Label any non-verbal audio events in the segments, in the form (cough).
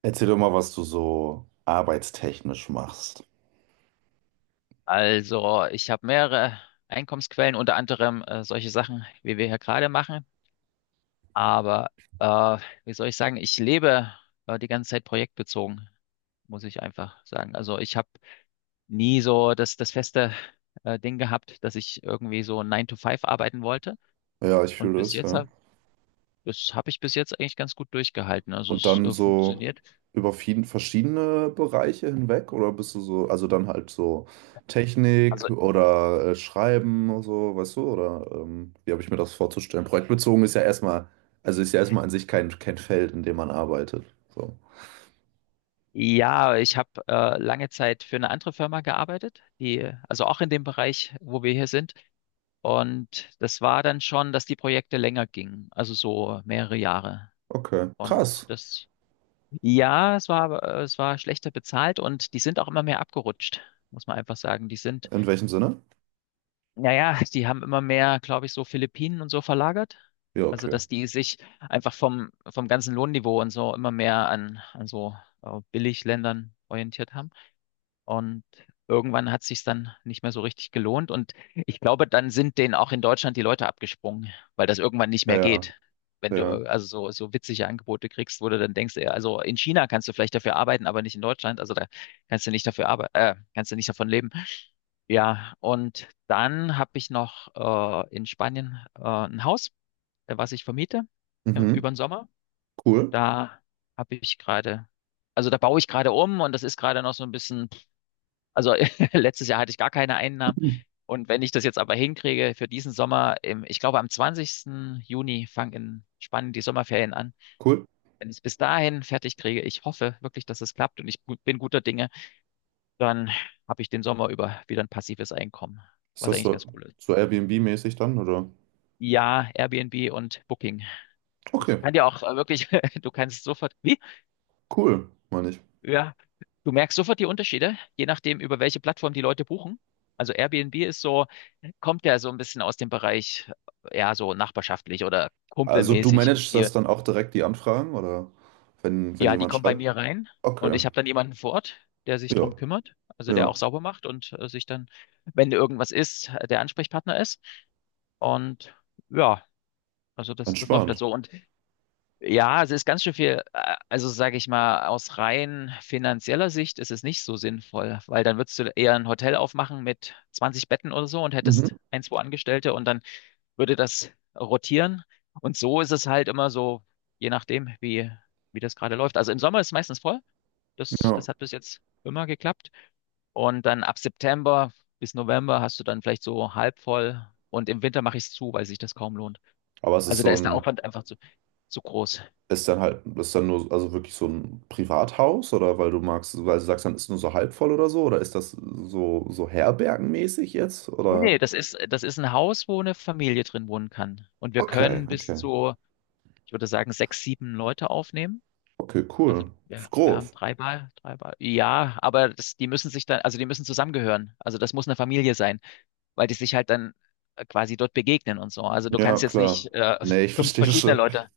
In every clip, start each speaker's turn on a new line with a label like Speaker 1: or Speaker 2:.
Speaker 1: Erzähl doch mal, was du so arbeitstechnisch machst.
Speaker 2: Also, ich habe mehrere Einkommensquellen, unter anderem solche Sachen, wie wir hier gerade machen. Aber äh, wie soll ich sagen, ich lebe die ganze Zeit projektbezogen, muss ich einfach sagen. Also ich habe nie so das feste Ding gehabt, dass ich irgendwie so Nine to Five arbeiten wollte.
Speaker 1: Ja, ich
Speaker 2: Und
Speaker 1: fühle
Speaker 2: bis
Speaker 1: es,
Speaker 2: jetzt
Speaker 1: ja.
Speaker 2: hab, Das habe ich bis jetzt eigentlich ganz gut durchgehalten. Also
Speaker 1: Und
Speaker 2: es
Speaker 1: dann so
Speaker 2: funktioniert.
Speaker 1: über verschiedene Bereiche hinweg oder bist du so, also dann halt so Technik
Speaker 2: Also
Speaker 1: oder Schreiben oder so, weißt du, oder wie habe ich mir das vorzustellen? Projektbezogen ist ja erstmal, also ist ja erstmal an sich kein Feld, in dem man arbeitet. So.
Speaker 2: ja, ich habe lange Zeit für eine andere Firma gearbeitet, die also auch in dem Bereich, wo wir hier sind. Und das war dann schon, dass die Projekte länger gingen, also so mehrere Jahre.
Speaker 1: Okay, krass.
Speaker 2: Und das, ja, es war schlechter bezahlt und die sind auch immer mehr abgerutscht, muss man einfach sagen.
Speaker 1: In welchem Sinne?
Speaker 2: Naja, (laughs) die haben immer mehr, glaube ich, so Philippinen und so verlagert.
Speaker 1: Ja,
Speaker 2: Also,
Speaker 1: okay.
Speaker 2: dass die sich einfach vom ganzen Lohnniveau und so immer mehr an so Billigländern orientiert haben. Und irgendwann hat sich's dann nicht mehr so richtig gelohnt. Und ich glaube, dann sind denen auch in Deutschland die Leute abgesprungen, weil das irgendwann nicht
Speaker 1: Ja,
Speaker 2: mehr
Speaker 1: ja,
Speaker 2: geht. Wenn du
Speaker 1: ja.
Speaker 2: also so witzige Angebote kriegst, wo du dann denkst, ey, also in China kannst du vielleicht dafür arbeiten, aber nicht in Deutschland. Also da kannst du nicht dafür arbeiten, kannst du nicht davon leben. Ja, und dann habe ich noch in Spanien ein Haus, was ich vermiete
Speaker 1: Mhm.
Speaker 2: über den Sommer.
Speaker 1: Cool.
Speaker 2: Da habe ich gerade, Also da baue ich gerade um und das ist gerade noch so ein bisschen. Also (laughs) letztes Jahr hatte ich gar keine Einnahmen. Und wenn ich das jetzt aber hinkriege für diesen Sommer, ich glaube am 20. Juni fangen in Spanien die Sommerferien an.
Speaker 1: Cool.
Speaker 2: Wenn ich es bis dahin fertig kriege, ich hoffe wirklich, dass es klappt und ich bin guter Dinge, dann habe ich den Sommer über wieder ein passives Einkommen,
Speaker 1: Ist
Speaker 2: was
Speaker 1: das
Speaker 2: eigentlich
Speaker 1: so,
Speaker 2: ganz cool ist.
Speaker 1: so Airbnb-mäßig dann, oder?
Speaker 2: Ja, Airbnb und Booking. Ich
Speaker 1: Okay,
Speaker 2: kann dir auch wirklich, (laughs) du kannst sofort, wie?
Speaker 1: cool, meine ich.
Speaker 2: Ja, du merkst sofort die Unterschiede, je nachdem, über welche Plattform die Leute buchen. Also Airbnb ist so, kommt ja so ein bisschen aus dem Bereich, ja, so nachbarschaftlich oder
Speaker 1: Also du
Speaker 2: kumpelmäßig und
Speaker 1: managst das
Speaker 2: hier,
Speaker 1: dann auch direkt, die Anfragen, oder wenn
Speaker 2: ja, die
Speaker 1: jemand
Speaker 2: kommen bei
Speaker 1: schreibt?
Speaker 2: mir rein und
Speaker 1: Okay,
Speaker 2: ich habe dann jemanden vor Ort, der sich
Speaker 1: ja,
Speaker 2: drum kümmert, also
Speaker 1: ja,
Speaker 2: der auch sauber macht und sich dann, wenn irgendwas ist, der Ansprechpartner ist. Und ja, also das läuft dann
Speaker 1: entspannt.
Speaker 2: so. Und ja, es ist ganz schön viel, also sage ich mal, aus rein finanzieller Sicht ist es nicht so sinnvoll, weil dann würdest du eher ein Hotel aufmachen mit 20 Betten oder so und
Speaker 1: Mhm,
Speaker 2: hättest ein, zwei Angestellte und dann würde das rotieren. Und so ist es halt immer so, je nachdem, wie das gerade läuft. Also im Sommer ist es meistens voll. Das,
Speaker 1: ja.
Speaker 2: das hat bis jetzt immer geklappt. Und dann ab September bis November hast du dann vielleicht so halb voll. Und im Winter mache ich es zu, weil sich das kaum lohnt.
Speaker 1: Aber es ist
Speaker 2: Also da
Speaker 1: so
Speaker 2: ist der
Speaker 1: ein,
Speaker 2: Aufwand einfach zu groß.
Speaker 1: ist dann halt, ist dann nur, also wirklich so ein Privathaus, oder weil du magst, weil du sagst, dann ist nur so halb voll oder so, oder ist das so, herbergenmäßig jetzt,
Speaker 2: Nee,
Speaker 1: oder?
Speaker 2: nee, das ist ein Haus, wo eine Familie drin wohnen kann. Und wir
Speaker 1: Okay,
Speaker 2: können bis
Speaker 1: okay,
Speaker 2: zu, ich würde sagen, sechs, sieben Leute aufnehmen.
Speaker 1: okay,
Speaker 2: Also
Speaker 1: cool.
Speaker 2: wir,
Speaker 1: Ist
Speaker 2: wir haben
Speaker 1: groß.
Speaker 2: drei Bar, drei Bar. Ja, aber die müssen sich dann, also die müssen zusammengehören. Also das muss eine Familie sein, weil die sich halt dann quasi dort begegnen und so. Also du
Speaker 1: Ja,
Speaker 2: kannst jetzt
Speaker 1: klar.
Speaker 2: nicht
Speaker 1: Nee, ich
Speaker 2: fünf
Speaker 1: verstehe
Speaker 2: verschiedene
Speaker 1: schon.
Speaker 2: Leute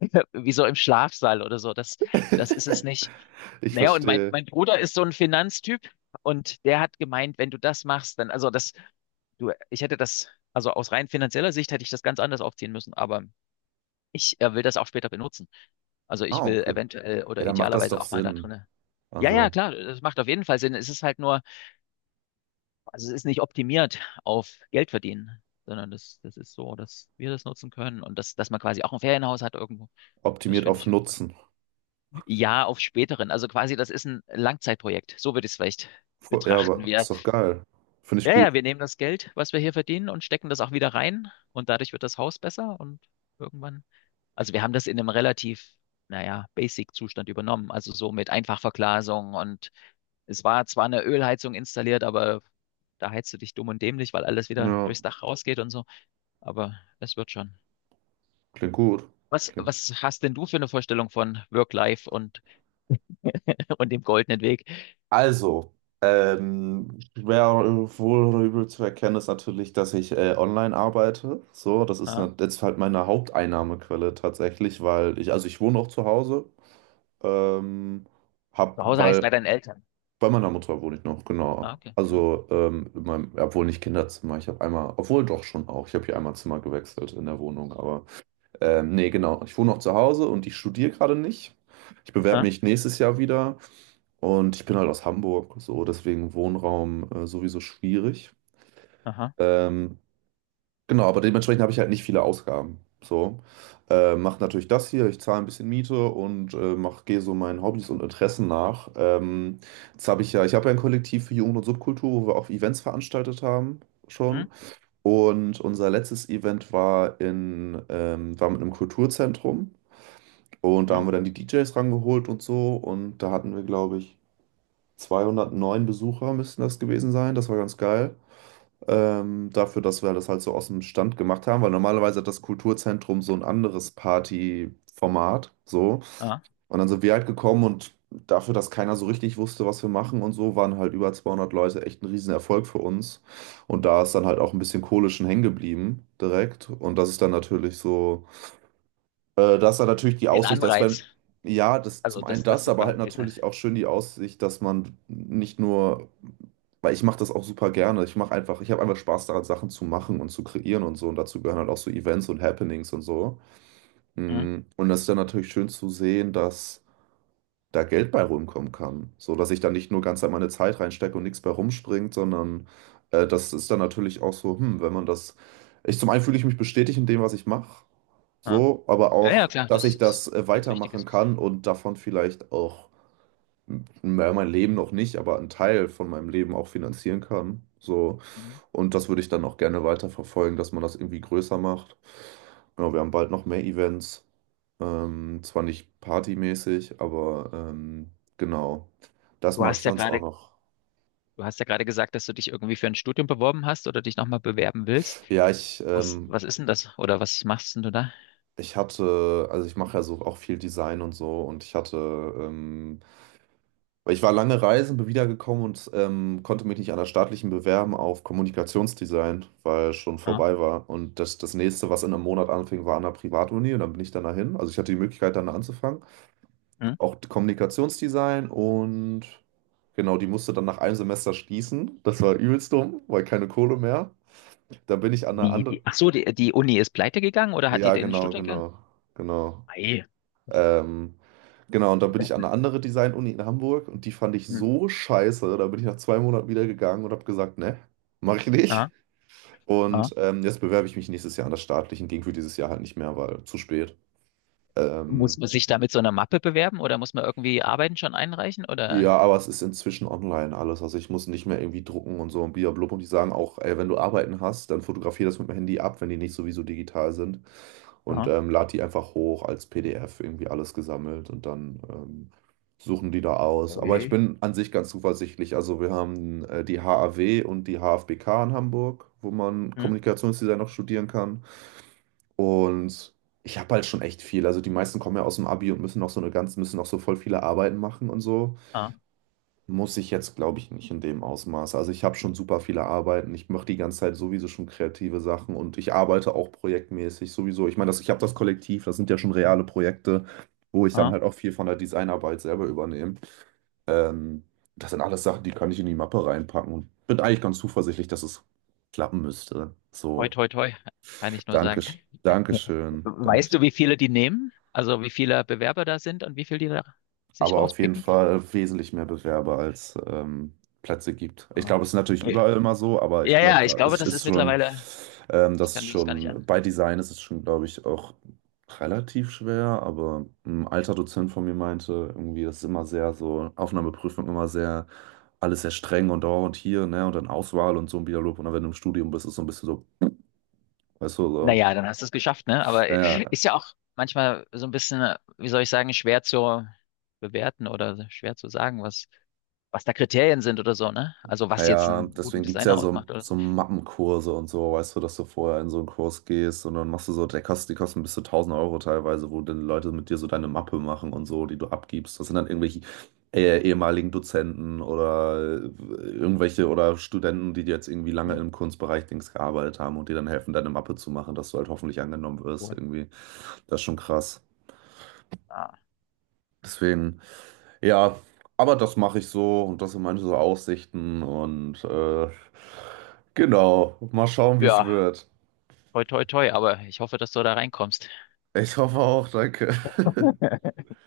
Speaker 2: (laughs) wie so im Schlafsaal oder so. Das,
Speaker 1: (laughs)
Speaker 2: das ist es nicht.
Speaker 1: Ich
Speaker 2: Naja, und mein,
Speaker 1: verstehe.
Speaker 2: mein Bruder ist so ein Finanztyp und der hat gemeint, wenn du das machst, dann, also das, du, ich hätte das, also aus rein finanzieller Sicht hätte ich das ganz anders aufziehen müssen, aber ich will das auch später benutzen. Also ich
Speaker 1: Ah,
Speaker 2: will
Speaker 1: okay.
Speaker 2: eventuell
Speaker 1: Ja,
Speaker 2: oder
Speaker 1: dann macht das doch
Speaker 2: idealerweise auch mal da
Speaker 1: Sinn.
Speaker 2: drinne. Ja,
Speaker 1: Also
Speaker 2: ja, klar, das macht auf jeden Fall Sinn. Es ist halt nur, also es ist nicht optimiert auf Geld verdienen, sondern das ist so, dass wir das nutzen können und dass man quasi auch ein Ferienhaus hat irgendwo. Das
Speaker 1: optimiert
Speaker 2: finde
Speaker 1: auf
Speaker 2: ich schon cool.
Speaker 1: Nutzen.
Speaker 2: Ja, auf späteren. Also quasi, das ist ein Langzeitprojekt. So würde ich es vielleicht
Speaker 1: Ja,
Speaker 2: betrachten.
Speaker 1: aber ist doch geil. Finde ich
Speaker 2: Ja,
Speaker 1: gut.
Speaker 2: ja, wir nehmen das Geld, was wir hier verdienen und stecken das auch wieder rein und dadurch wird das Haus besser und irgendwann. Also wir haben das in einem relativ, naja, Basic-Zustand übernommen. Also so mit Einfachverglasung und es war zwar eine Ölheizung installiert, aber da heizt du dich dumm und dämlich, weil alles wieder
Speaker 1: Ja,
Speaker 2: durchs Dach rausgeht und so. Aber es wird schon.
Speaker 1: klingt gut.
Speaker 2: Was,
Speaker 1: Klingt.
Speaker 2: was hast denn du für eine Vorstellung von Work-Life und, (laughs) und dem goldenen Weg?
Speaker 1: Also, schwer wohl oder übel zu erkennen ist natürlich, dass ich online arbeite. So, das ist
Speaker 2: Ha?
Speaker 1: jetzt halt meine Haupteinnahmequelle tatsächlich, weil ich, also ich wohne auch zu Hause. Ähm, hab,
Speaker 2: Zu Hause heißt bei
Speaker 1: weil
Speaker 2: deinen Eltern.
Speaker 1: Bei meiner Mutter wohne ich noch,
Speaker 2: Ah,
Speaker 1: genau.
Speaker 2: okay. Hm?
Speaker 1: Also, in meinem, obwohl nicht Kinderzimmer. Ich habe einmal, obwohl doch schon auch. Ich habe hier einmal Zimmer gewechselt in der Wohnung. Aber nee, genau. Ich wohne noch zu Hause und ich studiere gerade nicht. Ich bewerbe
Speaker 2: Ah,
Speaker 1: mich nächstes Jahr wieder und ich bin halt aus Hamburg. So, deswegen Wohnraum sowieso schwierig.
Speaker 2: aha.
Speaker 1: Ähm, Genau, aber dementsprechend habe ich halt nicht viele Ausgaben. So, mache natürlich das hier, ich zahle ein bisschen Miete und gehe so meinen Hobbys und Interessen nach. Jetzt habe ich ja, ich habe ja ein Kollektiv für Jugend und Subkultur, wo wir auch Events veranstaltet haben
Speaker 2: Hm?
Speaker 1: schon. Und unser letztes Event war war mit einem Kulturzentrum und da
Speaker 2: Hm?
Speaker 1: haben wir dann die DJs rangeholt und so und da hatten wir, glaube ich, 209 Besucher müssten das gewesen sein. Das war ganz geil. Dafür, dass wir das halt so aus dem Stand gemacht haben, weil normalerweise hat das Kulturzentrum so ein anderes Partyformat, so.
Speaker 2: Ah.
Speaker 1: Und dann sind wir halt gekommen und dafür, dass keiner so richtig wusste, was wir machen und so, waren halt über 200 Leute echt ein Riesenerfolg für uns. Und da ist dann halt auch ein bisschen Kohle schon hängen geblieben direkt. Und das ist dann natürlich so. Das war natürlich die
Speaker 2: Ein
Speaker 1: Aussicht, dass wenn,
Speaker 2: Anreiz.
Speaker 1: ja, das
Speaker 2: Also,
Speaker 1: zum einen
Speaker 2: dass
Speaker 1: das,
Speaker 2: du
Speaker 1: aber halt
Speaker 2: quasi da.
Speaker 1: natürlich auch schön die Aussicht, dass man nicht nur, weil ich mache das auch super gerne. Ich mache einfach, ich habe einfach Spaß daran, Sachen zu machen und zu kreieren und so. Und dazu gehören halt auch so Events und Happenings und so.
Speaker 2: Hm?
Speaker 1: Und das ist dann natürlich schön zu sehen, dass da Geld bei rumkommen kann. So, dass ich da nicht nur ganz an meine Zeit reinstecke und nichts bei rumspringt, sondern das ist dann natürlich auch so, wenn man das. Ich zum einen fühle ich mich bestätigt in dem, was ich mache.
Speaker 2: Ah.
Speaker 1: So, aber
Speaker 2: Ja, ja,
Speaker 1: auch,
Speaker 2: klar,
Speaker 1: dass
Speaker 2: das
Speaker 1: ich
Speaker 2: ist
Speaker 1: das
Speaker 2: ganz
Speaker 1: weitermachen
Speaker 2: Wichtiges.
Speaker 1: kann und davon vielleicht auch, naja, mein Leben noch nicht, aber einen Teil von meinem Leben auch finanzieren kann. So,
Speaker 2: Hm.
Speaker 1: und das würde ich dann auch gerne weiterverfolgen, dass man das irgendwie größer macht. Ja, wir haben bald noch mehr Events. Zwar nicht partymäßig, aber genau. Das
Speaker 2: Du
Speaker 1: mache ich
Speaker 2: hast ja
Speaker 1: sonst auch
Speaker 2: gerade,
Speaker 1: noch.
Speaker 2: du hast ja gerade gesagt, dass du dich irgendwie für ein Studium beworben hast oder dich nochmal bewerben willst.
Speaker 1: Ja, ich,
Speaker 2: Was,
Speaker 1: ähm,
Speaker 2: was ist denn das? Oder was machst denn du da?
Speaker 1: also ich mache ja so auch viel Design und so und ich hatte ähm, weil ich war lange reisen, bin wiedergekommen und konnte mich nicht an der staatlichen bewerben auf Kommunikationsdesign, weil schon
Speaker 2: Ah.
Speaker 1: vorbei war. Und das nächste, was in einem Monat anfing, war an der Privatuni und dann bin ich dann dahin. Also ich hatte die Möglichkeit, dann anzufangen.
Speaker 2: Hm?
Speaker 1: Auch Kommunikationsdesign und genau, die musste dann nach einem Semester schließen. Das war übelst dumm, weil keine Kohle mehr. Da bin ich an der anderen.
Speaker 2: Ach so, die Uni ist pleite gegangen oder hat die
Speaker 1: Ja,
Speaker 2: den
Speaker 1: genau,
Speaker 2: Studiengang?
Speaker 1: genau, genau.
Speaker 2: Ei.
Speaker 1: Ähm, genau, und dann bin ich an eine andere Design-Uni in Hamburg und die fand ich
Speaker 2: Hm.
Speaker 1: so scheiße. Da bin ich nach 2 Monaten wieder gegangen und habe gesagt, ne, mache ich
Speaker 2: Ah,
Speaker 1: nicht.
Speaker 2: ah.
Speaker 1: Und jetzt bewerbe ich mich nächstes Jahr an das Staatliche. Ging für dieses Jahr halt nicht mehr, weil zu spät.
Speaker 2: Muss
Speaker 1: Ähm,
Speaker 2: man sich da mit so einer Mappe bewerben oder muss man irgendwie Arbeiten schon einreichen
Speaker 1: Ja,
Speaker 2: oder?
Speaker 1: aber es ist inzwischen online alles. Also ich muss nicht mehr irgendwie drucken und so und blub. Und die sagen auch, ey, wenn du Arbeiten hast, dann fotografier das mit dem Handy ab, wenn die nicht sowieso digital sind. Und lad die einfach hoch als PDF, irgendwie alles gesammelt. Und dann suchen die da aus. Aber ich
Speaker 2: Okay.
Speaker 1: bin an sich ganz zuversichtlich. Also wir haben die HAW und die HFBK in Hamburg, wo man
Speaker 2: Hm?
Speaker 1: Kommunikationsdesign noch studieren kann. Und ich habe halt schon echt viel. Also die meisten kommen ja aus dem Abi und müssen noch so eine ganz, müssen noch so voll viele Arbeiten machen und so.
Speaker 2: Ah,
Speaker 1: Muss ich jetzt, glaube ich, nicht in dem Ausmaß. Also ich habe schon super viele Arbeiten. Ich mache die ganze Zeit sowieso schon kreative Sachen und ich arbeite auch projektmäßig sowieso. Ich meine, ich habe das Kollektiv, das sind ja schon reale Projekte, wo ich dann halt auch
Speaker 2: ah.
Speaker 1: viel von der Designarbeit selber übernehme. Ähm, das sind alles Sachen, die kann ich in die Mappe reinpacken und bin eigentlich ganz zuversichtlich, dass es klappen müsste.
Speaker 2: Toi,
Speaker 1: So,
Speaker 2: toi, toi, kann ich nur
Speaker 1: danke,
Speaker 2: sagen. (laughs)
Speaker 1: Dankeschön, danke.
Speaker 2: Weißt du, wie viele die nehmen? Also wie viele Bewerber da sind und wie viele die da sich
Speaker 1: Aber auf jeden
Speaker 2: rauspicken?
Speaker 1: Fall wesentlich mehr Bewerber als Plätze gibt. Ich
Speaker 2: Ah.
Speaker 1: glaube, es ist natürlich
Speaker 2: Okay.
Speaker 1: überall immer so, aber ich
Speaker 2: Ja,
Speaker 1: glaube,
Speaker 2: ja, ich
Speaker 1: da
Speaker 2: glaube,
Speaker 1: ist,
Speaker 2: das
Speaker 1: ist
Speaker 2: ist
Speaker 1: schon,
Speaker 2: mittlerweile, ich
Speaker 1: das ist
Speaker 2: kann mir das gar nicht
Speaker 1: schon,
Speaker 2: an.
Speaker 1: bei Design ist es schon, glaube ich, auch relativ schwer, aber ein alter Dozent von mir meinte, irgendwie, das ist immer sehr so, Aufnahmeprüfung immer sehr, alles sehr streng und da und hier, ne, und dann Auswahl und so ein Dialog und dann, wenn du im Studium bist, ist so ein bisschen so, weißt du, so,
Speaker 2: Naja, dann hast du es geschafft, ne? Aber
Speaker 1: ja, ja,
Speaker 2: ist ja auch manchmal so ein bisschen, wie soll ich sagen, schwer zu bewerten oder schwer zu sagen, was da Kriterien sind oder so, ne? Also was jetzt
Speaker 1: ja,
Speaker 2: einen guten
Speaker 1: deswegen gibt es ja
Speaker 2: Designer
Speaker 1: so,
Speaker 2: ausmacht oder so.
Speaker 1: so Mappenkurse und so, weißt du, dass du vorher in so einen Kurs gehst und dann machst du so, die kosten bis zu 1.000 Euro teilweise, wo dann Leute mit dir so deine Mappe machen und so, die du abgibst. Das sind dann irgendwelche ehemaligen Dozenten oder irgendwelche oder Studenten, die jetzt irgendwie lange
Speaker 2: Hm?
Speaker 1: im Kunstbereich Dings gearbeitet haben und dir dann helfen, deine Mappe zu machen, dass du halt hoffentlich angenommen wirst
Speaker 2: Cool.
Speaker 1: irgendwie. Das ist schon krass.
Speaker 2: Ah.
Speaker 1: Deswegen. Ja, aber das mache ich so und das sind meine so Aussichten und genau, mal schauen, wie es
Speaker 2: Ja,
Speaker 1: wird.
Speaker 2: toi, toi, toi, aber ich hoffe, dass du da reinkommst.
Speaker 1: Ich hoffe auch, danke.
Speaker 2: (laughs)